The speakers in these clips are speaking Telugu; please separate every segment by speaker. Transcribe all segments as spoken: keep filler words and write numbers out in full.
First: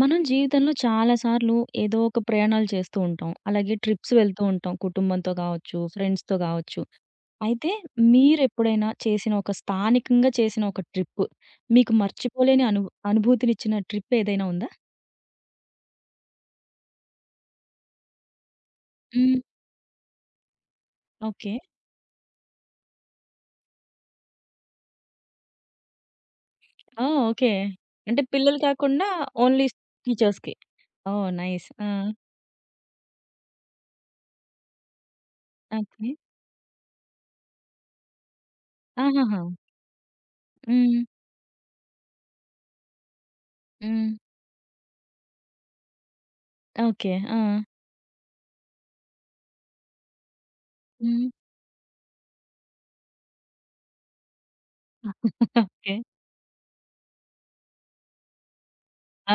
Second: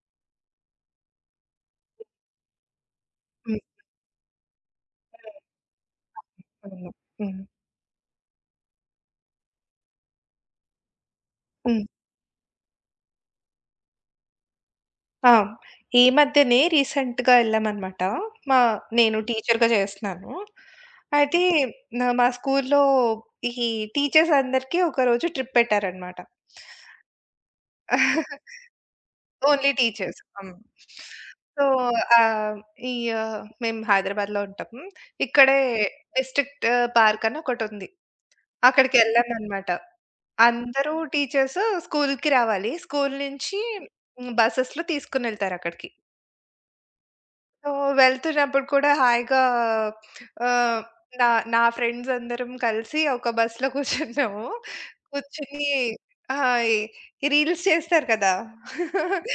Speaker 1: మనం జీవితంలో చాలా సార్లు ఏదో ఒక ప్రయాణాలు చేస్తూ ఉంటాం.
Speaker 2: హ్మ్.
Speaker 1: అలాగే ట్రిప్స్ వెళ్తూ ఉంటాం.
Speaker 2: హ్మ్.
Speaker 1: కుటుంబంతో కావచ్చు, ఫ్రెండ్స్‌తో కావచ్చు.
Speaker 2: అవును. హ్మ్.
Speaker 1: అయితే మీరెప్పుడైనా చేసిన ఒక స్థానికంగా చేసిన ఒక ట్రిప్
Speaker 2: హ్మ్.
Speaker 1: మీకు మర్చిపోలేని అను అనుభూతినిచ్చిన ట్రిప్ ఏదైనా ఉందా?
Speaker 2: ఆ! ఈ మధ్యనే రీసెంట్‌గా ఎళ్ళామనమాట. మా నేను
Speaker 1: హ్మ్.
Speaker 2: టీచర్‌గా చేస్తున్నాను. అయితే
Speaker 1: ఓకే.
Speaker 2: నా మా స్కూల్‌లో ఈ టీచర్స్ అందరికి ఒకరోజు ట్రిప్ పెట్టారనమాట.
Speaker 1: ఆ! ఓకే. అంటే పిల్లలు కాకుండా ఓన్లీ
Speaker 2: ఓన్లీ టీచర్స్. హ్మ్.
Speaker 1: టీచర్స్‌కి. ఓహ్!
Speaker 2: So,
Speaker 1: nice. ఆ!
Speaker 2: ఆహ్, ఈ ఆహ్, మేము హైదరాబాద్‌లో ఉంటాము. ఇక్కడే
Speaker 1: ఓకే.
Speaker 2: డిస్ట్రిక్ట్ పార్క్ అని ఒకటుంది.
Speaker 1: ఆహాహా!
Speaker 2: అక్కడికెళ్ళామనమాట. అందరూ
Speaker 1: హ్మ్.
Speaker 2: టీచర్స్ స్కూల్‌కి రావాలి. స్కూల్ నుంచి
Speaker 1: హ్మ్.
Speaker 2: హ్మ్, బసెస్‌లో తీసుకొనెళ్తారక్కడికి.
Speaker 1: ఓకే. ఆ!
Speaker 2: సో, వెళ్తున్నప్పుడు కూడా హాయిగా ఆహ్,
Speaker 1: హ్మ్.
Speaker 2: నా నా ఫ్రెండ్స్ అందరం కలిసి ఒక బస్‌లో కూర్చున్నాము. కూర్చొని
Speaker 1: ఓకే.
Speaker 2: ఆ! ఈ ఈ రీల్స్ చేస్తారు కదా!
Speaker 1: ఆ!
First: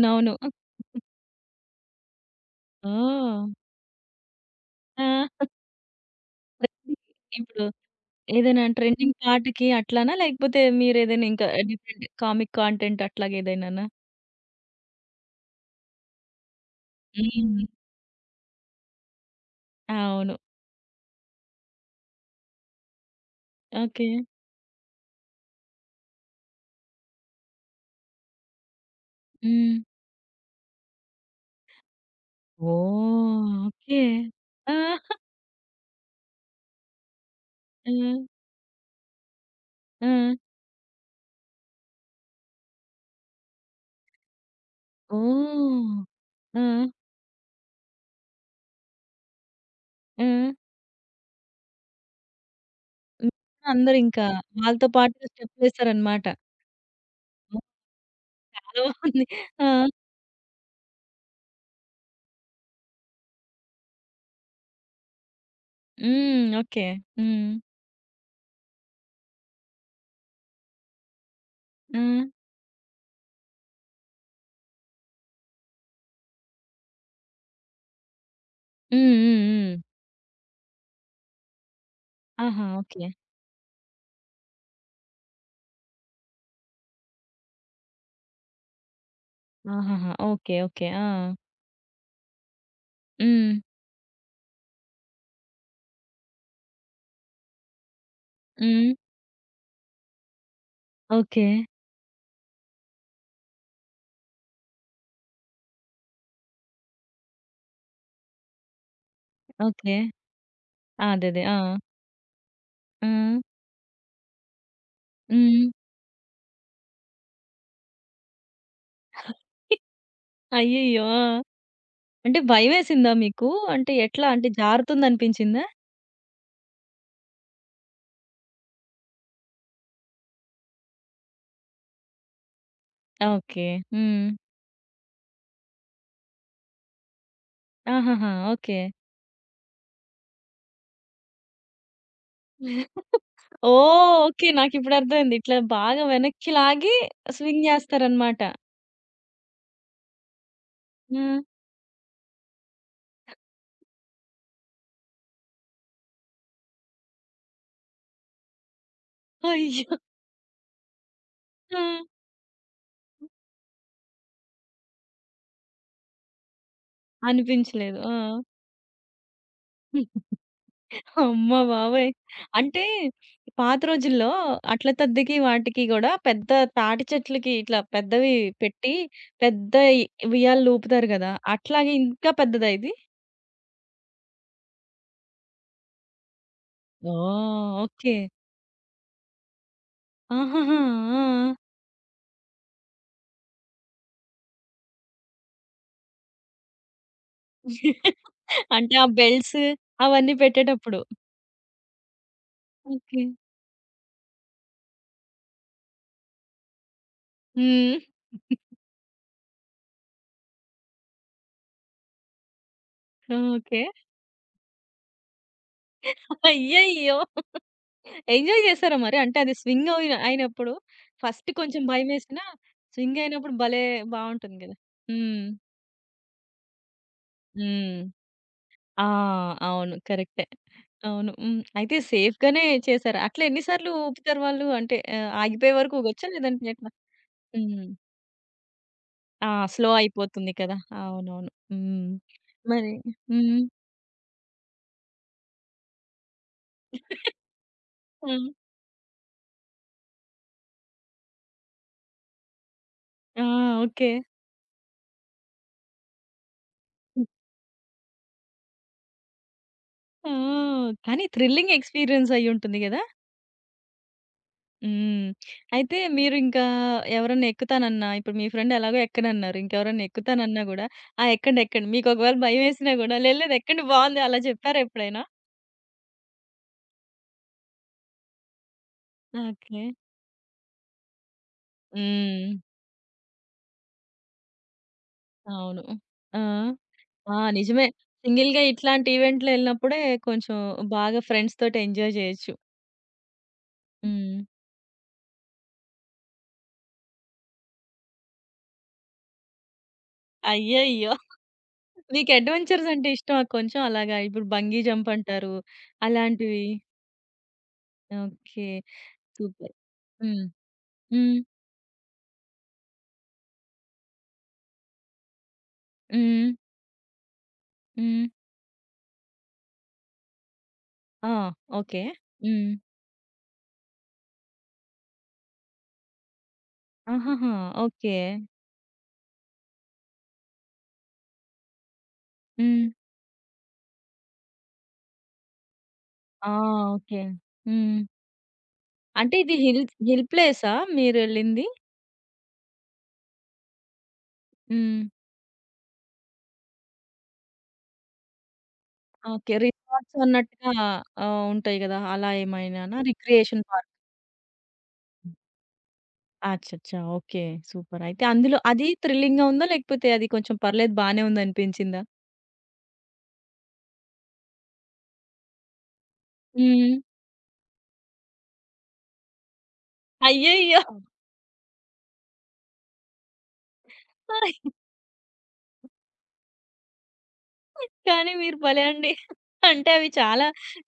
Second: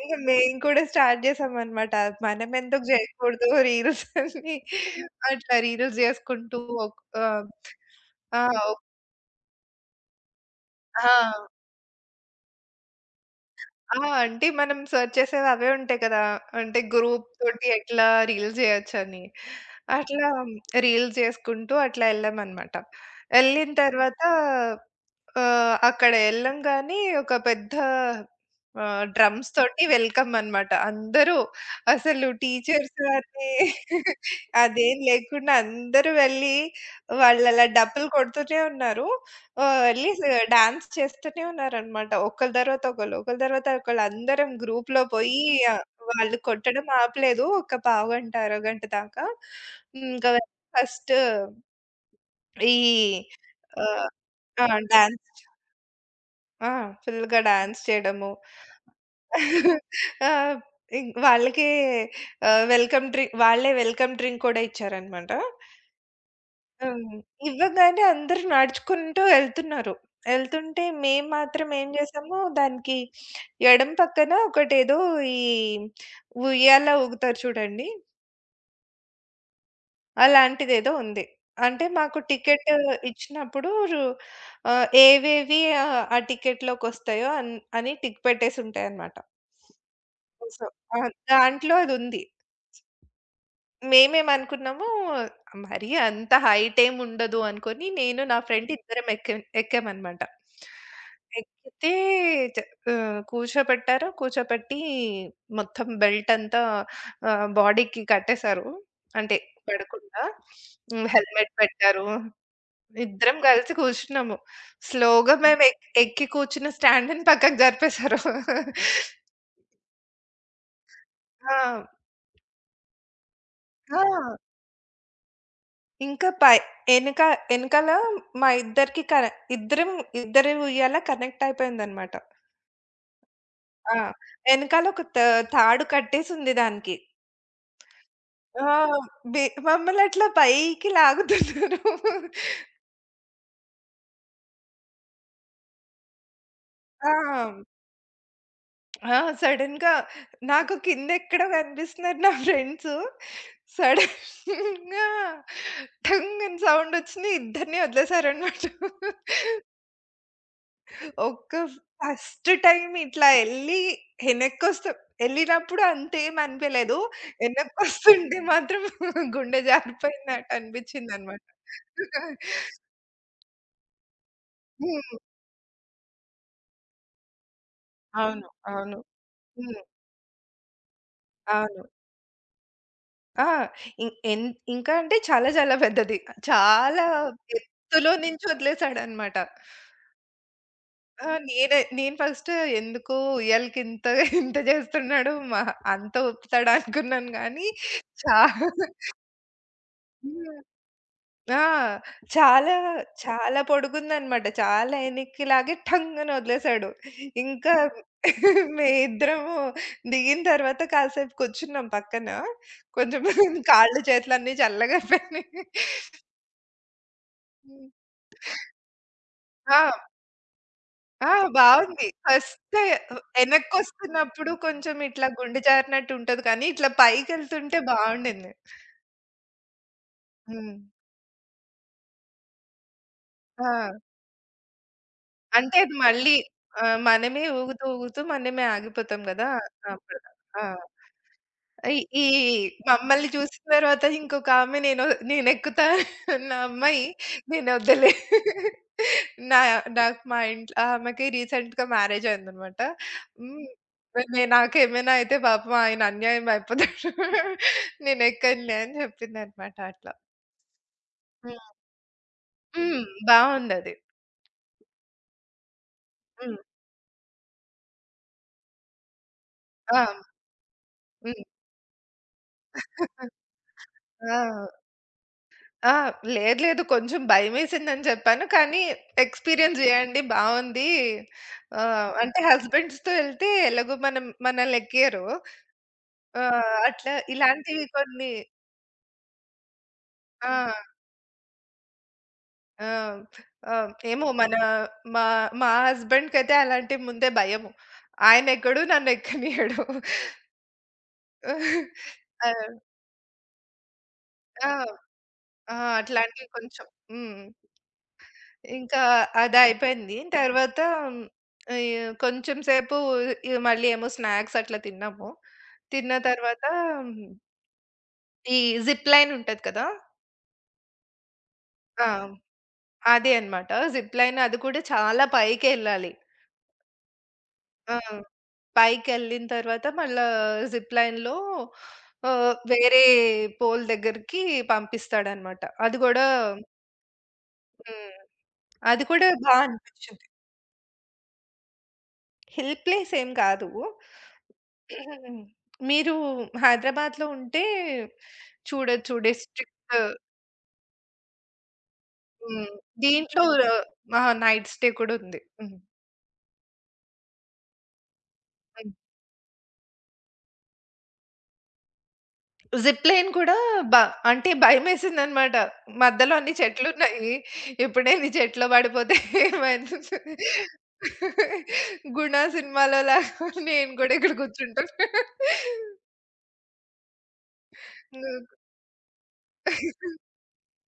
Speaker 2: ఇంక మేము కూడా స్టార్ట్ చేసామనమాట. మనమెందుకు
Speaker 1: ఓహ్!
Speaker 2: జేయకూడదు రీల్స్ అని.
Speaker 1: ఆ!
Speaker 2: అట్లా రీల్స్ జేసుకుంటూ
Speaker 1: ప్రతి
Speaker 2: ఒక్ ఆహ్,
Speaker 1: ఇప్పుడు
Speaker 2: ఆ!
Speaker 1: ఏదైనా
Speaker 2: ఒక్
Speaker 1: ట్రెండింగ్ పాటకి అట్లానా? లేకపోతే మీరేదైనా ఇంకా
Speaker 2: ఆ!
Speaker 1: డిఫరెంట్ కామిక్ కాంటెంట్ అట్లాగేదైనానా?
Speaker 2: ఆ! అంటే మనం సెర్చ్ చేసేవి అవే ఉంటాయి కదా! అంటే గ్రూప్
Speaker 1: హ్మ్.
Speaker 2: తోటి ఎట్లా రీల్స్ చేయొచ్చని. అట్లా
Speaker 1: అవును.
Speaker 2: రీల్స్ చేసుకుంటూ అట్లా వెళ్ళామనమాట. వెళ్ళిన
Speaker 1: ఓకే.
Speaker 2: తర్వాత ఆహ్, అక్కడ ఎళ్ళంగానే ఒక పెద్ద ఆహ్, డ్రమ్స్
Speaker 1: హ్మ్.
Speaker 2: తోటి వెల్కమ్ అనమాట. అందరూ అసలు టీచర్స్
Speaker 1: ఓహ్!
Speaker 2: అని
Speaker 1: ఓకే. ఆ!
Speaker 2: అదేం లేకుండా అందరూ వెళ్ళి వాళ్ళు అలా
Speaker 1: ఆ!
Speaker 2: డప్పులు కొడుతూనే ఉన్నారు. ఓహ్!
Speaker 1: ఆ!
Speaker 2: ఎర్లీస్ డాన్స్ చేస్తూనే ఉన్నారనమాట. ఒకళ్ళ తర్వాత ఒకళ్ళు, ఒకళ్ళ తర్వాత ఒకళ్ళు అందరం గ్రూప్‌లో పోయి ఆహ్,
Speaker 1: ఓహ్!
Speaker 2: వాళ్ళు
Speaker 1: ఆ!
Speaker 2: కొట్టడం ఆపలేదు. ఒక పావుగంట, అరగంట దాకా.
Speaker 1: ఆ!
Speaker 2: ఇంకా ఫస్ట్ ఈ
Speaker 1: హ్మ్.
Speaker 2: ఆహ్,
Speaker 1: అందరింకా
Speaker 2: ఆ!
Speaker 1: వాళ్ళతో
Speaker 2: డాన్స్
Speaker 1: పాటుగా స్టెప్పులేసారనమాట.
Speaker 2: ఆ! ఫుల్‌గా
Speaker 1: ఓహ్!
Speaker 2: డాన్స్ చేయడము.
Speaker 1: చాలా బాగుంది. ఆ!
Speaker 2: ఆ! ఇం వాళ్ళకే ఆహ్, వెల్కమ్ డ్రింక్ వాళ్ళే వెల్కమ్ డ్రింక్ కూడా ఇచ్చారనమాట.
Speaker 1: హ్మ్. ఓకే.
Speaker 2: హ్మ్.
Speaker 1: హ్మ్.
Speaker 2: ఇవ్వగానే అందరూ నడుచుకుంటూ ఎళ్తున్నారు. ఎళ్తుంటే మేము మాత్రం ఏం
Speaker 1: ఆ!
Speaker 2: జేసాము, దానికి ఎడమ పక్కన ఒకటేదో ఈ ఉయ్యాల ఊగుతారు చూడండి,
Speaker 1: హ్మ్. హ్మ్. హ్మ్.
Speaker 2: అలాంటిదేదో ఉంది. అంటే మాకు
Speaker 1: ఆహా!
Speaker 2: Ticket
Speaker 1: okay.
Speaker 2: ఇచ్చినప్పుడు రు ఆహ్, ఏవేవి ఆహ్, ఆ టికెట్‌లోకొస్తాయో అన్ అని టిక్ పెట్టేసుంటాయన్నమాట.
Speaker 1: ఆహాహా! ఓకే.
Speaker 2: So,
Speaker 1: okay.
Speaker 2: ఆ!
Speaker 1: ఆ!
Speaker 2: దాంట్లో అదుంది.
Speaker 1: హ్మ్.
Speaker 2: మేమేమనుకున్నాము మరీ అంత హైట్ ఏమి ఉండదు అనుకోని నేను నా ఫ్రెండ్
Speaker 1: హ్మ్.
Speaker 2: ఇద్దరం ఎక్కా ఎక్కామనమాట.
Speaker 1: ఓకే.
Speaker 2: ఎక్కితే చ ఆహ్, కూర్చోబెట్టారు. కూర్చోబెట్టి మొత్తం బెల్ట్ అంతా ఆహ్, బాడీకి కట్టేశారు. అంటే
Speaker 1: ఓకే.
Speaker 2: పడకుండా.
Speaker 1: ఆ!
Speaker 2: హ్మ్.
Speaker 1: అదే. అదే.
Speaker 2: హెల్మెట్
Speaker 1: ఆ!
Speaker 2: పెట్టారు.
Speaker 1: ఆ!
Speaker 2: ఇద్దరం కలిసి కూర్చున్నాము. స్లోగా మేము
Speaker 1: హ్మ్.
Speaker 2: ఎక్ ఎక్కి కూర్చున్న స్టాండ్‌ని పక్కకు జరిపేశారు.
Speaker 1: అయ్యయ్యో! ఆ!
Speaker 2: ఆ!
Speaker 1: అంటే భయమేసిందా మీకు? అంటే
Speaker 2: ఆ!
Speaker 1: ఎట్లా? అంటే జారుతుందనిపించిందా?
Speaker 2: ఇంకా పై ఎనక ఎనకాల మా ఇద్దరికి కన ఇద్దరం ఇద్దరి ఉయ్యాల కనెక్ట్ అయిపోయిందనమాట.
Speaker 1: ఓకే.
Speaker 2: ఆ!
Speaker 1: హ్మ్.
Speaker 2: ఎనకాల ఒక త తాడు కట్టేసుంది దానికి.
Speaker 1: ఆహాహా!
Speaker 2: ఆ!
Speaker 1: ఓకే.
Speaker 2: బి మమ్మల్నట్లా పైకి లాగుతున్నారు.
Speaker 1: ఓహ్! ఓకే. నాకిప్పుడు అర్థమైంది. ఇట్లా బాగా వెనక్కి లాగి
Speaker 2: ఆ!
Speaker 1: స్వింగ్ జేస్తారనమాట.
Speaker 2: ఆ! సడెన్‌గా నాకు
Speaker 1: ఆ!
Speaker 2: కిందెక్కడో కనిపిస్తున్నారు నా ఫ్రెండ్సు. సడెన్‌గా ఠంగ్ అని సౌండొచ్చింది. ఇద్దరిని వదిలేసారనమాట.
Speaker 1: అయ్యో!
Speaker 2: ఒక్క
Speaker 1: ఆ!
Speaker 2: ఫస్ట్ టైమ్ ఇట్లా ఎళ్ళి ఎనక్కొస్త ఎళ్ళినప్పుడు అంతేం అనిపియలేదు.
Speaker 1: అనిపించలేదు. ఆ!
Speaker 2: ఎనక్కొస్తుంటే మాత్రం గుండె జారిపోయినట్టు అనిపిచ్చిందనమాట.
Speaker 1: అమ్మ బాబోయ్! అంటే పాత రోజుల్లో అట్ల
Speaker 2: హ్మ్.
Speaker 1: తద్దెకి వాటికి గూడా పెద్ద తాటి చెట్లకి ఇట్లా పెద్దవి
Speaker 2: అవును.
Speaker 1: పెట్టి
Speaker 2: అవును.
Speaker 1: పెద్ద
Speaker 2: హ్మ్.
Speaker 1: ఇ ఉయ్యాలలు ఊపుతారు గదా!
Speaker 2: అవును.
Speaker 1: అట్లాగే ఇంకా పెద్దదా ఇది?
Speaker 2: ఆ! ఇం ఎన్ ఇంకా అంటే చాలా చాలా పెద్దది. చాలా
Speaker 1: ఓహ్!
Speaker 2: ఎత్తులో
Speaker 1: ఓకే.
Speaker 2: నుంచి వదిలేసాడనమాట.
Speaker 1: ఆహాహా! ఆ!
Speaker 2: ఆ!
Speaker 1: ఆ!
Speaker 2: నేనే నేను ఫస్ట్ ఎందుకు ఉయ్యాలకింత ఇంత చేస్తున్నాడు మహా అంత ఊపుతాడా అనుకున్నాను గానీ చా
Speaker 1: అంటే ఆ బెల్ట్స్ అవన్నీ
Speaker 2: హ్మ్.
Speaker 1: పెట్టేటప్పుడు.
Speaker 2: ఆ! చాలా,
Speaker 1: ఓకే.
Speaker 2: చాలా పొడుగుందనమాట. చాలా ఎనక్కి లాగి ఠంగున వదిలేసాడు. ఇంకా
Speaker 1: హ్మ్.
Speaker 2: మేమిద్దరము దిగిన తర్వాత కాసేపు కూర్చున్నాం పక్కన. కొంచెం
Speaker 1: ఓకే.
Speaker 2: కాళ్ళు చేతులన్నీ చల్లగయిపోయినాయి.
Speaker 1: అయ్యయ్యో!
Speaker 2: హ్మ్.
Speaker 1: ఎంజాయ్ చేసారా మరి? అంటే అది
Speaker 2: ఆ!
Speaker 1: స్వింగ్ అయి అయినప్పుడు
Speaker 2: ఆ!
Speaker 1: ఫస్ట్ కొంచెం
Speaker 2: బావుంది.
Speaker 1: భయమేసినా
Speaker 2: ఫస్ట్
Speaker 1: స్వింగ్ అయినప్పుడు భలే
Speaker 2: ఎనక్కొస్తున్నప్పుడు
Speaker 1: బావుంటుంది గదా!
Speaker 2: కొంచెం ఇట్లా
Speaker 1: హ్మ్.
Speaker 2: గుండె జారినట్టు ఉంటది కానీ, ఇట్లా పైకెళ్తుంటే
Speaker 1: హ్మ్.
Speaker 2: బావుండింది.
Speaker 1: ఆ! అవును. కరెక్టే.
Speaker 2: హ్మ్.
Speaker 1: అవును. హ్మ్. అయితే సేఫ్‌గానే చేశారు. అట్లా ఎన్ని సార్లు
Speaker 2: ఆ!
Speaker 1: ఊపుతారు వాళ్ళు? అంటే ఆహ్, ఆగిపోయే
Speaker 2: అంటే అది
Speaker 1: వరకు ఊగొచ్చా?
Speaker 2: మళ్ళీ
Speaker 1: లేదంటే ఎట్లా?
Speaker 2: ఆహ్, మనమే ఊగుతూ,
Speaker 1: హ్మ్.
Speaker 2: ఊగుతూ మనమే ఆగిపోతాం గదా!
Speaker 1: ఆ! స్లో
Speaker 2: అప్పటిదాకా.
Speaker 1: అయిపోతుంది
Speaker 2: ఆ!
Speaker 1: కదా! అవునవును.
Speaker 2: ఈ
Speaker 1: హ్మ్.
Speaker 2: ఈ
Speaker 1: మరి
Speaker 2: మమ్మల్ని
Speaker 1: హ్మ్.
Speaker 2: చూసిన తర్వాత ఇంకొకామె నేను నేనెక్కుతా అన్న అమ్మాయి నేనొద్దులే
Speaker 1: హ్మ్.
Speaker 2: నా నాకు మా ఇంట్లో ఆ ఆమెకి రీసెంట్‌గా మ్యారేజ్ అయిందనమాట.
Speaker 1: ఆ!
Speaker 2: హ్మ్.
Speaker 1: ఓకే.
Speaker 2: నే నాకేమైనా అయితే పాపం ఆయన అన్యాయం అయిపోతాడు. నేనెక్కనులే అని చెప్పిందనమాట అట్లా.
Speaker 1: ఆ! కానీ
Speaker 2: హ్మ్.
Speaker 1: థ్రిల్లింగ్ ఎక్స్‌పీరియన్స్ అయ్యుంటుంది గదా!
Speaker 2: హ్మ్. బావుందది.
Speaker 1: హ్మ్. అయితే మీరు
Speaker 2: హ్మ్.
Speaker 1: ఇంకా ఎవరన్నా ఎక్కుతానన్నా ఇప్పుడు మీ ఫ్రెండ్ ఎలాగో ఎక్కనన్నారు.
Speaker 2: ఆ!
Speaker 1: ఇంకెవరన్నా ఎక్కుతానన్నా గూడా, "ఆ!
Speaker 2: హ్మ్.
Speaker 1: ఎక్కండి, ఎక్కండి." మీకు ఒకవేళ భయమేసినా గూడా, "లేదు లేదు ఎక్కండి బావుంది." అలా
Speaker 2: ఆ!
Speaker 1: చెప్పారా ఎప్పుడైనా?
Speaker 2: ఆ! లేదు లేదు, కొంచెం భయమేసిందని చెప్పాను. కానీ ఎక్స్‌పీరియన్స్
Speaker 1: ఓకే.
Speaker 2: జేయండి బావుంది. ఆహ్, అంటే
Speaker 1: హ్మ్.
Speaker 2: హస్బెండ్స్‌తో ఎళ్తే ఎలాగో మనం మనల్నెక్కియ్యరు.
Speaker 1: అవును. ఆ!
Speaker 2: ఆహ్, అట్లా
Speaker 1: ఆ!
Speaker 2: ఇలాంటివి
Speaker 1: నిజమే.
Speaker 2: కొన్ని.
Speaker 1: సింగిల్‌గా ఇట్లాంటి ఈవెంట్‌లో ఎళ్ళినప్పుడే
Speaker 2: ఆ!
Speaker 1: కొంచెం బాగా ఫ్రెండ్స్ తోటి ఎంజాయ్ జేయొచ్చు.
Speaker 2: ఆ! ఆ! ఏమో
Speaker 1: హ్మ్.
Speaker 2: మన మా మా హస్బెండ్‌కైతే అలాంటివి ముందే భయము. ఆయనెక్కడు నన్నెక్కనీయడు.
Speaker 1: అయ్యయ్యో! మీకు
Speaker 2: ఆ!
Speaker 1: అడ్వెంచర్స్ అంటే ఇష్టమా కొంచెం అలాగా? ఇప్పుడు
Speaker 2: ఆ!
Speaker 1: బంగీ జంప్ అంటారు.
Speaker 2: ఆ! అట్లాంటివి
Speaker 1: అలాంటివి.
Speaker 2: కొంచెం. హ్మ్.
Speaker 1: ఓకే.
Speaker 2: ఇంకా
Speaker 1: సూపర్.
Speaker 2: అదయిపోయింది.
Speaker 1: హ్మ్.
Speaker 2: తర్వాత మ్,
Speaker 1: హ్మ్.
Speaker 2: ఈ కొంచెం సేపు ఈ మళ్ళీ ఏమో స్నాక్స్ అట్లా తిన్నాము. తిన్న
Speaker 1: హ్మ్.
Speaker 2: తర్వాత మ్,
Speaker 1: హ్మ్.
Speaker 2: ఈ జిప్ లైన్ ఉంటది కదా!
Speaker 1: ఆ! ఓకే.
Speaker 2: ఆ!
Speaker 1: హ్మ్.
Speaker 2: అదే అన్నమాట. జిప్ లైన్ అది కూడా చాలా పైకెళ్ళాలి.
Speaker 1: ఆహాహా!
Speaker 2: ఆ!
Speaker 1: ఓకే.
Speaker 2: పైకెళ్ళిన తర్వాత మళ్ళా జిప్ లైన్‌లో ఆహ్,
Speaker 1: హ్మ్.
Speaker 2: వేరే పోల్ దగ్గరికి పంపిస్తాడన్నమాట. అది గూడా
Speaker 1: ఆ! ఓకే. హ్మ్.
Speaker 2: హ్మ్. అది కూడా
Speaker 1: అంటే ఇది
Speaker 2: బా
Speaker 1: హిల్ హిల్
Speaker 2: అనిపించింది.
Speaker 1: ప్లేసా మీరెళ్ళింది?
Speaker 2: హిల్ ప్లేస్ ఏం కాదు.
Speaker 1: హ్మ్.
Speaker 2: మీరు హైదరాబాద్‌లో ఉంటే చూడొచ్చు.
Speaker 1: ఓకే.
Speaker 2: డిస్ట్రిక్ట్
Speaker 1: రిసార్ట్స్ అన్నట్టుగా ఆహ్, ఉంటాయి గదా! అలా
Speaker 2: హ్మ్.
Speaker 1: ఏమైనానా?
Speaker 2: దీంట్లో
Speaker 1: రిక్రియేషన్ పార్క్.
Speaker 2: ఆ! నైట్ స్టే కూడా ఉంది. హ్మ్.
Speaker 1: అచ్చచ్చా! ఓకే. సూపర్. అయితే అందులో అది
Speaker 2: హ్మ్.
Speaker 1: థ్రిల్లింగ్‌గా ఉందా? లేకపోతే అది కొంచెం పర్లేదు బానే ఉందనిపించిందా?
Speaker 2: జిప్ లైన్ కూడా బ అంటే భయమేసిందనమాట. మధ్యలో అన్ని
Speaker 1: హ్మ్.
Speaker 2: చెట్లున్నాయి. ఎప్పుడైనా ఈ చెట్లో పడిపోతే ఏమైతుంది?
Speaker 1: అయ్యయ్యో! అవును.
Speaker 2: గుణ సినిమాలో లాగా నేను కూడా ఇక్కడ కూర్చుంటాను.
Speaker 1: కానీ మీరు భలే అండి. అంటే అవి చాలా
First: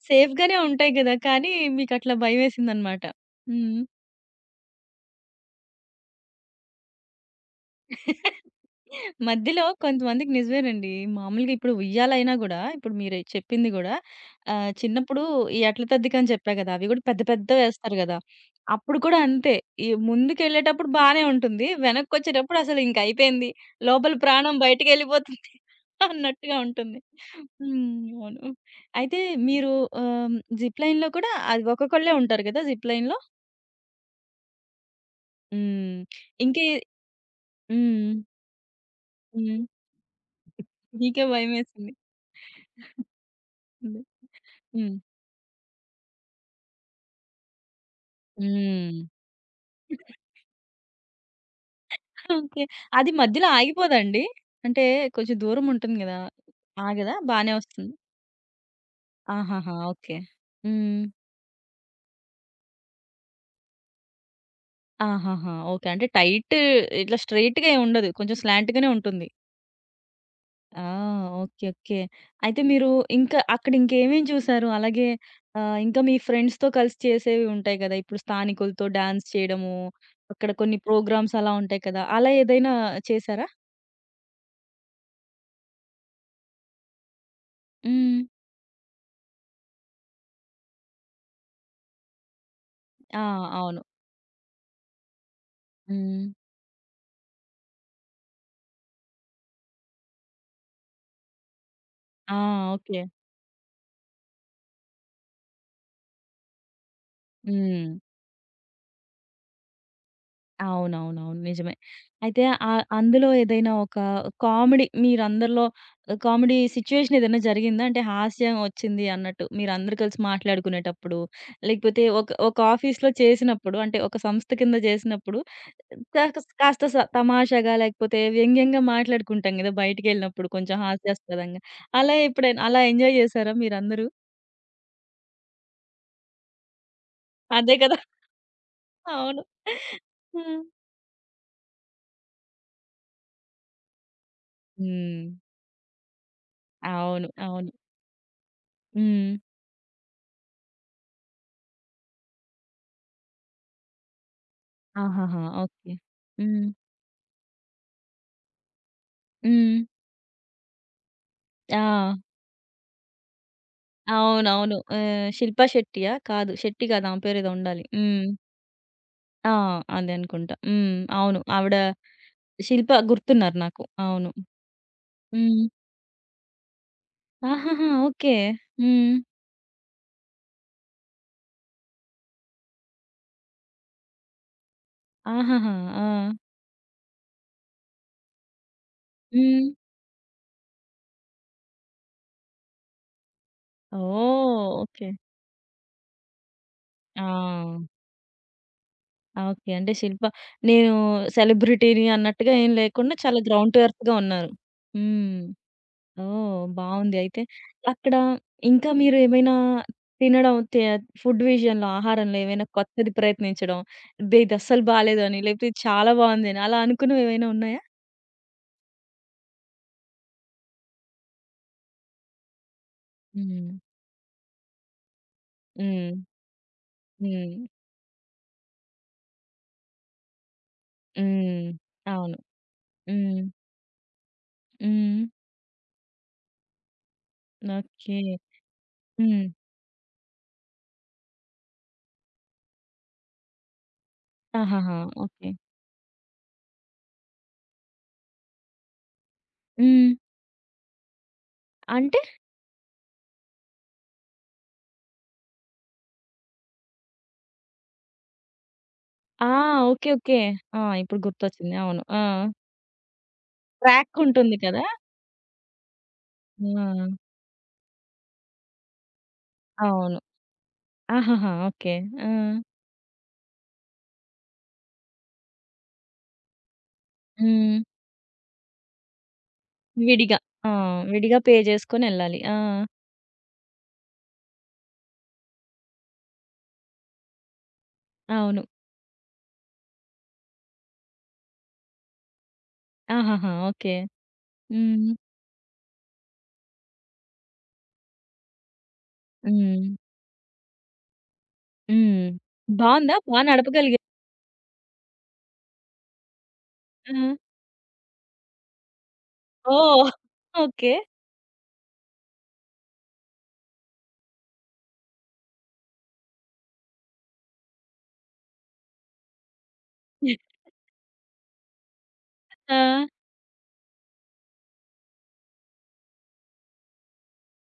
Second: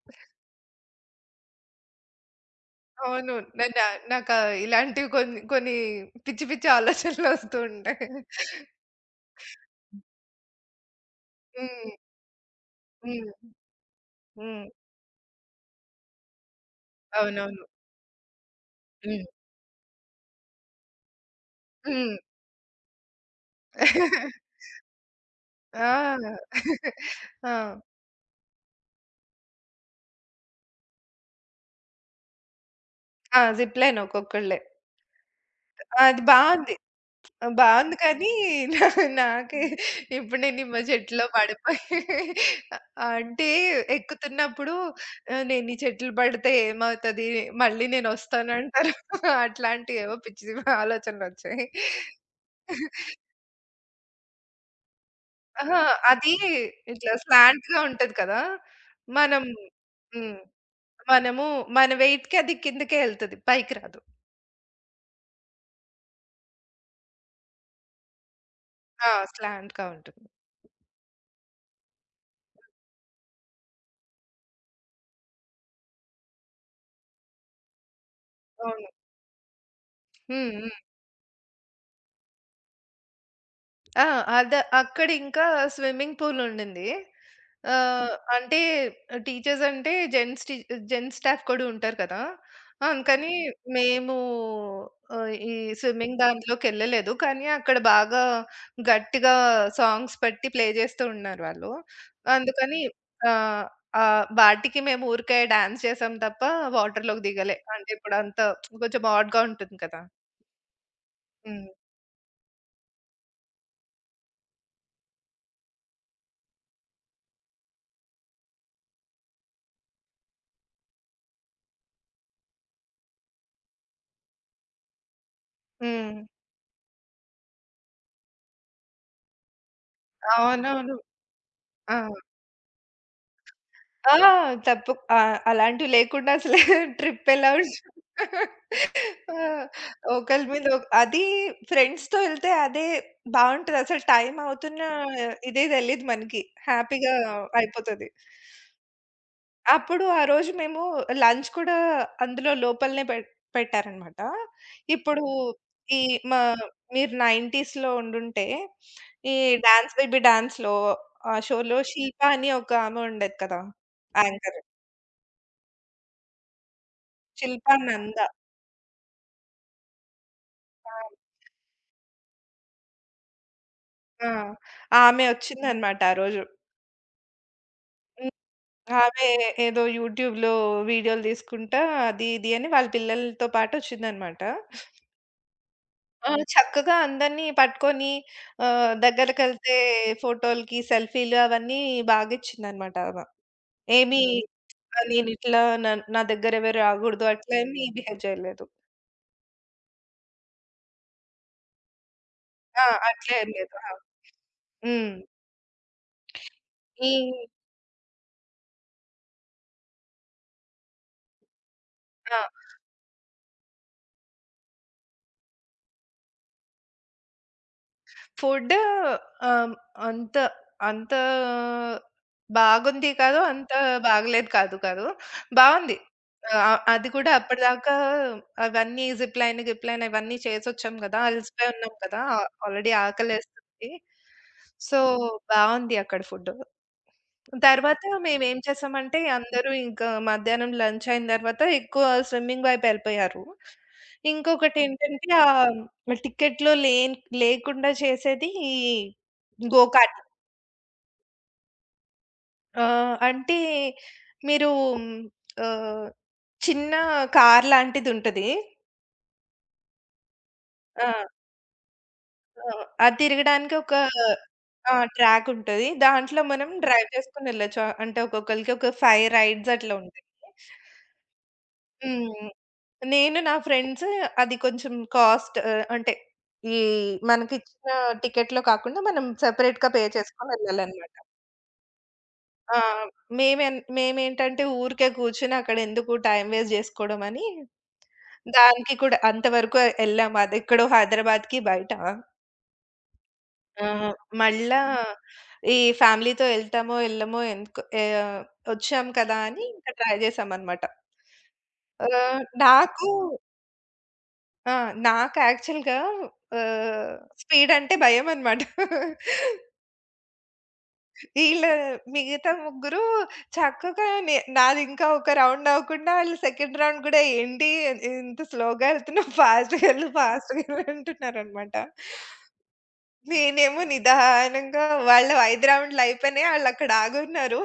Speaker 1: సేఫ్ గానే ఉంటాయి గదా! కానీ మీకట్లా భయమేసిందనమాట.
Speaker 2: అవును. నా
Speaker 1: హ్మ్.
Speaker 2: నా నాకా ఇలాంటివి కొన్ని కొన్ని పిచ్చి పిచ్చి ఆలోచనలు వస్తూ ఉంటాయి.
Speaker 1: మధ్యలో కొంతమందికి నిజమేనండి. మామూలుగా ఇప్పుడు
Speaker 2: హ్మ్.
Speaker 1: ఉయ్యాలైనా గూడా, ఇప్పుడు మీరు
Speaker 2: హ్మ్.
Speaker 1: చెప్పింది గూడా
Speaker 2: హ్మ్.
Speaker 1: ఆహ్, చిన్నప్పుడు ఈ ఎట్ల తద్దికని చెప్పా గదా! అవి గూడా పెద్ద
Speaker 2: అవునవును.
Speaker 1: పెద్దవేస్తారు గదా! అప్పుడు కూడా
Speaker 2: హ్మ్.
Speaker 1: అంతే. ఈ ముందుకెళ్ళేటప్పుడు బానే ఉంటుంది.
Speaker 2: హ్మ్.
Speaker 1: వెనక్కొచ్చేటప్పుడు అసలు ఇంక అయిపోయింది. లోపల ప్రాణం బయటికెళ్ళిపోతుంది
Speaker 2: ఆ!
Speaker 1: అన్నట్టుగా ఉంటుంది.
Speaker 2: ఆ!
Speaker 1: హ్మ్. అవును. అయితే మీరు ఆహ్, జిప్ లైన్‌లో కూడా అది ఒక్కొక్కళ్ళే ఉంటారు గదా! జిప్ లైన్‌లో.
Speaker 2: ఆ! జిప్ లైన్ ఒక్కొక్కళ్ళే.
Speaker 1: హ్మ్.
Speaker 2: అది
Speaker 1: ఇంకే
Speaker 2: బావుంది. బావుంది
Speaker 1: హ్మ్.
Speaker 2: కానీ నా
Speaker 1: హ్మ్.
Speaker 2: నాకే ఇప్పుడు నేను నిమ్మ
Speaker 1: మీకే
Speaker 2: చెట్టులో
Speaker 1: భయమేసింది.
Speaker 2: పడిపోయి అంటే ఎక్కుతున్నప్పుడు
Speaker 1: హ్మ్.
Speaker 2: ఆహ్, నేను ఈ చెట్లు పడితే ఏమవుతది? మళ్ళీ నేనొస్తానంటారు.
Speaker 1: హ్మ్.
Speaker 2: అట్లాంటియేవో పిచ్చి ఆలోచనలొచ్చాయి.
Speaker 1: ఓకే. అది మధ్యలో ఆగిపోదాండి? అంటే కొంచెం దూరం
Speaker 2: అహా!
Speaker 1: ఉంటుంది గదా!
Speaker 2: అది ఇట్లా
Speaker 1: ఆగదా? బానే
Speaker 2: స్లాంట్‌గా
Speaker 1: వస్తుంది.
Speaker 2: ఉంటది కదా! మనం
Speaker 1: ఆహాహా! ఓకే.
Speaker 2: హ్మ్.
Speaker 1: హ్మ్.
Speaker 2: మనము మన వెయిట్‌కి అది కిందకే ఎళ్తది. పైకి రాదు.
Speaker 1: ఆహాహా! ఓకే. అంటే టైట్ ఇట్లా స్ట్రెయిట్‌గా ఏమి ఉండదు. కొంచెం స్లాంట్‌గానే
Speaker 2: ఆ!
Speaker 1: ఉంటుంది.
Speaker 2: స్లాంట్‌గా ఉంటుంది.
Speaker 1: ఆ! ఓకే. ఓకే. అయితే మీరు ఇంకా అక్కడ ఇంకేమేం చూసారు? అలాగే ఆహ్, ఇంకా మీ ఫ్రెండ్స్‌తో కలిసి చేసేవి ఉంటాయి గదా! ఇప్పుడు స్థానికులతో
Speaker 2: అవును.
Speaker 1: డాన్స్ చేయడము, అక్కడ
Speaker 2: హ్మ్. హ్మ్.
Speaker 1: కొన్ని ప్రోగ్రామ్స్ అలా ఉంటాయి కదా! అలా ఏదైనా చేసారా?
Speaker 2: ఆ! అద అక్కడింకా స్విమ్మింగ్ పూలుండింది. ఆహ్,
Speaker 1: హ్మ్.
Speaker 2: అంటే టీచర్స్ అంటే జెంట్స్ టీ జెంట్స్ స్టాఫ్ కూడా ఉంటారు కదా!
Speaker 1: ఆ!
Speaker 2: అందుకని
Speaker 1: అవును.
Speaker 2: మేము ఆహ్, ఈ స్విమ్మింగ్
Speaker 1: హ్మ్.
Speaker 2: దాంట్లోకెళ్ళలేదు. కానీ అక్కడ బాగా గట్టిగా సాంగ్స్ పెట్టి ప్లే చేస్తూ ఉన్నారు వాళ్ళు.
Speaker 1: ఆ!
Speaker 2: అందుకని
Speaker 1: ఓకే.
Speaker 2: ఆహ్, ఆహ్, వాటికి మేము ఊరికే డాన్స్ చేసాం తప్ప వాటర్‌లోకి దిగలే.
Speaker 1: హ్మ్.
Speaker 2: అంటే ఇప్పుడంత కొంచెం హాట్‌గా ఉంటుంది కదా!
Speaker 1: అవునవునవును.
Speaker 2: హ్మ్.
Speaker 1: నిజమే. అయితే ఆహ్, అందులో ఏదైనా ఒక కామెడీ మీరందరిలో కామెడీ సిట్యుయేషన్ ఏదైనా జరిగిందా? అంటే హాస్యం వచ్చింది అన్నట్టు మీరందరూ కలిసి మాట్లాడుకునేటప్పుడు, లేకపోతే ఒక ఒక ఆఫీస్‌లో చేసినప్పుడు అంటే ఒక సంస్థ కింద చేసినప్పుడు
Speaker 2: హ్మ్.
Speaker 1: కాక కాస్త స తమాషాగా లేకపోతే వ్యంగ్యంగా మాట్లాడుకుంటాం గదా! బయటికెళ్ళినప్పుడు కొంచెం
Speaker 2: అవునవును.
Speaker 1: హాస్యాస్పదంగా.
Speaker 2: ఆ!
Speaker 1: అలా ఎప్పుడైనా అలా ఎంజాయ్ చేసారా మీరందరూ?
Speaker 2: ఆ! తప్పు ఆహ్, అలాంటివి లేకుండా అసలు ట్రిప్ ఎలా
Speaker 1: అదే
Speaker 2: ఉంటది.
Speaker 1: కదా!
Speaker 2: ఆ!
Speaker 1: అవును.
Speaker 2: ఒకళ్ళ
Speaker 1: హ్మ్.
Speaker 2: మీద ఒక అది ఫ్రెండ్స్‌తో ఎళ్తే అదే బావుంటది. అసలు టైం అవుతున్న
Speaker 1: హ్మ్.
Speaker 2: ఇదే తెలీదు మనకి. హ్యాపీగా
Speaker 1: అవును. అవును.
Speaker 2: అయిపోతది.
Speaker 1: హ్మ్.
Speaker 2: అప్పుడు ఆ రోజు మేము లంచ్ కూడా అందులో లోపలనే పెట్ పెట్టారనమాట. ఇప్పుడు
Speaker 1: ఆహాహా! ఓకే.
Speaker 2: ఈ మా
Speaker 1: హ్మ్.
Speaker 2: మీరు 90స్‌లో ఉండుంటే ఈ
Speaker 1: హ్మ్.
Speaker 2: 'డాన్స్ బేబీ డాన్స్‌లో' ఆ షోలో
Speaker 1: ఆ!
Speaker 2: శిల్పా అని ఒక ఆమె ఉండేది కదా! యాంకర్.
Speaker 1: అవునవును. ఆహ్, శిల్పా శెట్టియా? కాదు. శెట్టి కాదు. ఆమె పేరేదో
Speaker 2: శిల్పా
Speaker 1: ఉండాలి.
Speaker 2: నంద.
Speaker 1: హ్మ్. ఆ! అదే అనుకుంటా.
Speaker 2: ఆ!
Speaker 1: హ్మ్. అవును. ఆవిడ శిల్ప గుర్తున్నారు నాకు. అవును.
Speaker 2: ఆ! ఆమె
Speaker 1: హ్మ్.
Speaker 2: ఒచ్చిందనమాట ఆ రోజు.
Speaker 1: ఆహాహా!
Speaker 2: హ్మ్.
Speaker 1: ఓకే. హ్మ్.
Speaker 2: ఆమె ఏదో యూట్యూబ్‌లో వీడియోలు తీసుకుంటా అది, ఇది అని వాళ్ళ పిల్లలతో పాటొచ్చిందనమాట.
Speaker 1: ఆహాహా! ఆ!
Speaker 2: ఆ! చక్కగా అందరిని పట్టుకొని ఆహ్,
Speaker 1: హ్మ్.
Speaker 2: దగ్గరకెళ్తే ఫోటోలకి, సెల్ఫీలు అవన్నీ బాగిచ్చిందనమాట ఆమె. ఏమి
Speaker 1: ఓహ్!
Speaker 2: ఆహ్,
Speaker 1: ఓకే.
Speaker 2: నేనిట్లా నా నా దగ్గరెవరు రాగూడదు అట్లా ఏమి
Speaker 1: ఆ!
Speaker 2: బిహేవ్ చేయలేదు.
Speaker 1: ఓకే. అంటే శిల్ప నేను సెలబ్రిటీని అన్నట్టుగా ఏం
Speaker 2: ఆ!
Speaker 1: లేకుండా
Speaker 2: అట్లా
Speaker 1: చాలా
Speaker 2: ఏం
Speaker 1: గ్రౌండ్
Speaker 2: లేదు.
Speaker 1: టు
Speaker 2: ఆ!
Speaker 1: ఎర్త్‌గా ఉన్నారు.
Speaker 2: హ్మ్.
Speaker 1: హ్మ్. ఓహ్!
Speaker 2: ఈ
Speaker 1: బావుంది. అయితే అక్కడ ఇంకా మీరు ఏమైనా తినడం తే ఫుడ్ విషయంలో, ఆహారంలో
Speaker 2: ఆ!
Speaker 1: ఏమైనా కొత్తది ప్రయత్నించడం, అబ్బే! ఇది అస్సలు బాలేదని, లేకపోతే ఇది చాలా బావుందని అలా అనుకున్నవి ఏమైనా ఉన్నాయా?
Speaker 2: ఫుడ్ ఆహ్, అంత అంత బాగుంది కాదు.
Speaker 1: హ్మ్.
Speaker 2: అంత బాగలేదు కాదు కాదు. బావుంది.
Speaker 1: హ్మ్.
Speaker 2: ఆహ్, అది కూడా
Speaker 1: హ్మ్.
Speaker 2: అప్పటిదాకా అవన్నీ జిప్ లైన్, గిప్ లైన్ అవన్నీ చేసొచ్చాం కదా!
Speaker 1: హ్మ్.
Speaker 2: అలిసిపోయి ఉన్నాం కదా!
Speaker 1: అవును.
Speaker 2: ఆల్రెడీ
Speaker 1: హ్మ్.
Speaker 2: ఆకలేస్తుంది. సో,
Speaker 1: హ్మ్.
Speaker 2: బావుంది అక్కడ ఫుడ్. తర్వాత
Speaker 1: ఓకే.
Speaker 2: మేమేం చేసామంటే
Speaker 1: హ్మ్.
Speaker 2: అందరూ ఇంకా మధ్యాహ్నం లంచ్ అయిన తర్వాత ఎక్కువ స్విమ్మింగ్ వైపు వెళ్ళిపోయారు.
Speaker 1: ఆహాహా!
Speaker 2: ఇంకొకటేంటంటే
Speaker 1: ఓకే.
Speaker 2: ఆహ్, టికెట్‌లో లేన్ లేకుండా చేసేది ఈ గో
Speaker 1: హ్మ్.
Speaker 2: కార్ట్.
Speaker 1: అంటే
Speaker 2: ఆహ్, అంటే మీరు ఆహ్, చిన్న కార్ లాంటిదుంటది.
Speaker 1: ఆ! ఓకే. ఓకే. ఆ!
Speaker 2: ఆ!
Speaker 1: ఇప్పుడు గుర్తొచ్చింది. అవును. ఆ!
Speaker 2: ఆ! అది తిరగడానికి ఒక
Speaker 1: ట్రాక్ ఉంటుంది కదా!
Speaker 2: ఆ! ట్రాక్ ఉంటది. దాంట్లో మనం డ్రైవ్
Speaker 1: ఆ!
Speaker 2: చేసుకొని వెళ్ళొచ్చు. అంటే ఒక్కొక్కళ్ళకి ఒక ఐదు రైడ్స్ అట్లా
Speaker 1: అవును.
Speaker 2: ఉంటాయి.
Speaker 1: ఆహాహా! ఓకే. ఆ!
Speaker 2: హ్మ్. నేను, నా ఫ్రెండ్స్ అది కొంచెం కాస్ట్ ఆహ్, అంటే ఈ
Speaker 1: హ్మ్.
Speaker 2: మనకిచ్చిన టికెట్‌లో కాకుండా మనం సెపరేట్‌గా పే
Speaker 1: విడిగా.
Speaker 2: చేసుకొని
Speaker 1: ఆ!
Speaker 2: వెళ్ళాలనమాట.
Speaker 1: విడిగా పే జేసుకొనెళ్ళాలి. ఆ!
Speaker 2: ఆ! మేమెన్ మేమేంటంటే ఊరికే కూర్చొని అక్కడెందుకు టైమ్ వేస్ట్ జేసుకోవడం అని
Speaker 1: అవును.
Speaker 2: దానికి కూడా అంతవరకు ఎళ్ళాము. అదెక్కడో హైదరాబాద్‌కి బయట.
Speaker 1: ఆహాహా!
Speaker 2: ఆ!
Speaker 1: ఓకే.
Speaker 2: మళ్ళా
Speaker 1: హ్మ్.
Speaker 2: ఈ ఫ్యామిలీతో ఎళ్తామో, ఎళ్ళమో ఎందుకు ఆహ్, వచ్చాం కదా! అని ఇంకా
Speaker 1: హ్మ్.
Speaker 2: ట్రై జేశామనమాట.
Speaker 1: హ్మ్.
Speaker 2: ఆహ్, నాకు
Speaker 1: బావుందా? బా నడపగలిగా
Speaker 2: ఆ! నాకు యాక్చువల్‌గా
Speaker 1: ఆ!
Speaker 2: ఆహ్, స్పీడ్ అంటే భయమనమాట.
Speaker 1: ఓహ్! ఓకే.
Speaker 2: ఈళ్ళ మిగతా ముగ్గురు చక్కగా నే నాది ఇంకా ఒక రౌండ్ అవ్వకుండా ఆళ్ళు సెకండ్ రౌండ్ గూడా ఏంటి ఇంత స్లోగా ఎళ్తున్నావు ఫాస్ట్‌గా ఎళ్ళు, ఫాస్ట్‌గా ఎళ్ళు అంటున్నారనమాట.
Speaker 1: ఆ!
Speaker 2: నేనేమో నిదానంగా వాళ్ళవి ఐదు రౌండ్‌లు అయిపోయినాయి. ఆళ్ళక్కడ ఆగున్నారు.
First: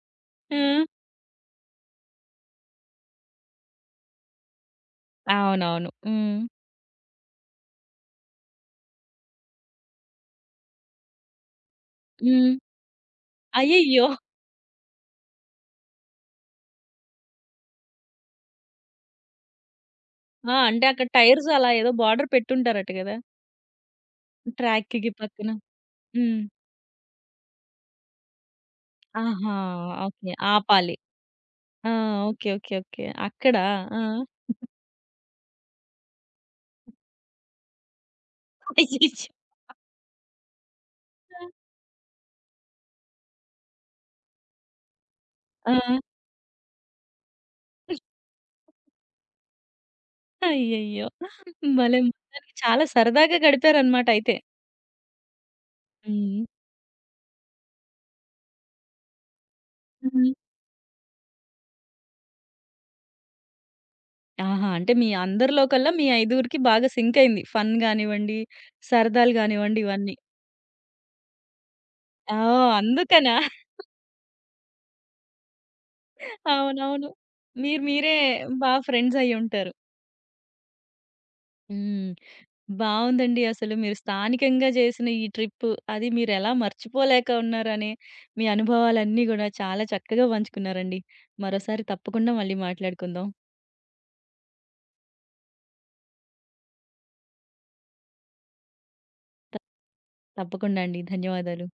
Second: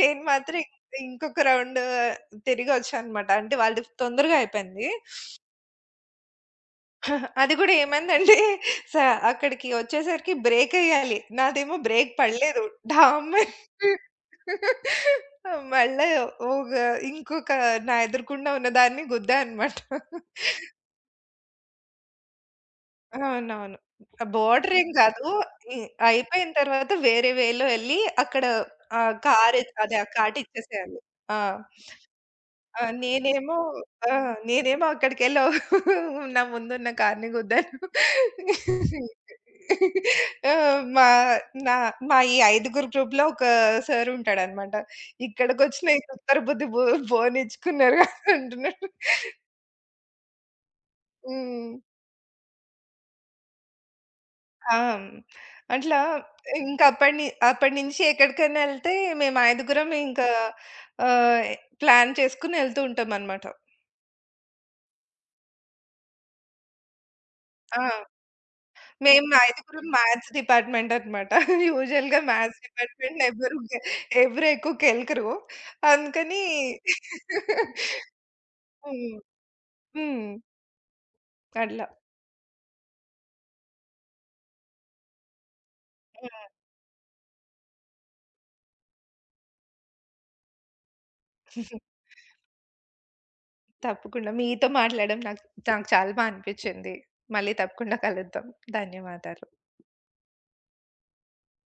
Speaker 2: నేను
Speaker 1: ఆ!
Speaker 2: మాత్రం ఇంకొక రౌండ్ తిరిగొచ్చాననమాట. అంటే వాళ్ళది తొందరగా అయిపోయింది.
Speaker 1: అవునవును. హ్మ్.
Speaker 2: అది గూడా ఏమైందంటే స అక్కడికి వచ్చేసరికి బ్రేకెయ్యాలి. నాదేమో బ్రేక్
Speaker 1: హ్మ్.
Speaker 2: పడలేదు. ఢామని
Speaker 1: అయ్యయ్యో!
Speaker 2: మళ్ళా ఒగ ఇంకొక నా ఎదురుగుండా ఉన్నదాన్ని గుద్దా అనమాట.
Speaker 1: ఆ! అంటే అక్కడ టైర్స్ అలా ఏదో బోర్డర్ పెట్టుంటారట గదా!
Speaker 2: అవునవును. బోర్డర్ ఏం
Speaker 1: ట్రాక్‌కి
Speaker 2: కాదు.
Speaker 1: పక్కన.
Speaker 2: ఇ
Speaker 1: హ్మ్.
Speaker 2: అయిపోయిన తర్వాత వేరే వేలో ఎళ్లి అక్కడ ఆహ్,
Speaker 1: ఆహా!
Speaker 2: కారు అదే ఆ
Speaker 1: ఓకే.
Speaker 2: కార్ట్
Speaker 1: ఆపాలి.
Speaker 2: ఇచ్చేసేయాలి. ఆ!
Speaker 1: ఆ! ఓకే. ఓకే.
Speaker 2: ఆ!
Speaker 1: ఓకే.
Speaker 2: నేనేమో
Speaker 1: అక్కడా? ఆ!
Speaker 2: ఆ! నేనేమో అక్కడికెళ్ళి నా ముందున్న కార్‌ని గుద్దాను.
Speaker 1: అయ్యయ్యో!
Speaker 2: ఆ! మా నా మా ఈ ఐదుగురు గ్రూప్‌లో ఒక సార్ ఉంటాడనమాట.
Speaker 1: ఆ!
Speaker 2: ఇక్కడికొచ్చిన
Speaker 1: ఆ!
Speaker 2: ఈ తుత్తర బుద్ధి బో బోనిచ్చుకున్నారు అంటున్నాడు.
Speaker 1: అయ్యయ్యో!
Speaker 2: హ్మ్.
Speaker 1: భలే మొత్తానికి చాలా సరదాగా గడిపారన్నమాట అయితే.
Speaker 2: ఆ! అట్లా
Speaker 1: హ్మ్.
Speaker 2: ఇంకా అప్పటి ని అప్పటి నుంచి ఎక్కడికైనా ఎళ్తే మేము ఐదుగురం ఇంకా
Speaker 1: హ్మ్.
Speaker 2: ఆహ్, ప్లాన్ చేసుకొని ఎళ్తూ ఉంటామనమాట.
Speaker 1: ఆహా! అంటే మీ అందరిలో కల్లా మీ ఐదుగురికి బాగా సింక్ అయింది. ఫన్
Speaker 2: ఆ!
Speaker 1: గానివ్వండి,
Speaker 2: మేము
Speaker 1: సరదాలు గానివ్వండి
Speaker 2: ఐదుగురం
Speaker 1: ఇవన్నీ.
Speaker 2: మ్యాథ్స్ డిపార్ట్‌మెంట్ అన్నమాట. యూజువల్‌గా
Speaker 1: ఆ!
Speaker 2: మ్యాథ్స్ డిపార్ట్‌మెంట్‌లో
Speaker 1: అందుకనా?
Speaker 2: ఎవ్వరు ఎవరు ఎక్కువ కెలకరు. అందుకని
Speaker 1: అవునవును. మీరు మీరే బా
Speaker 2: హ్మ్.
Speaker 1: ఫ్రెండ్స్ అయ్యుంటారు.
Speaker 2: హ్మ్. అట్లా.
Speaker 1: హ్మ్. బావుందండి. అసలు మీరు స్థానికంగా చేసిన ఈ ట్రిప్పు, అది మీరెలా
Speaker 2: హ్మ్.
Speaker 1: మర్చిపోలేక ఉన్నారనే మీ అనుభవాలన్నీ గూడా చాలా చక్కగా పంచుకున్నారండి. మరోసారి తప్పకుండా మళ్ళీ మాట్లాడుకుందాం.
Speaker 2: తప్పకుండా. మీతో మాట్లాడడం నాకు నాకు చాలా బా అనిపించింది. మళ్ళీ తప్పకుండా కలుద్దాం. ధన్యవాదాలు.
Speaker 1: తప్పకుండా అండి. ధన్యవాదాలు.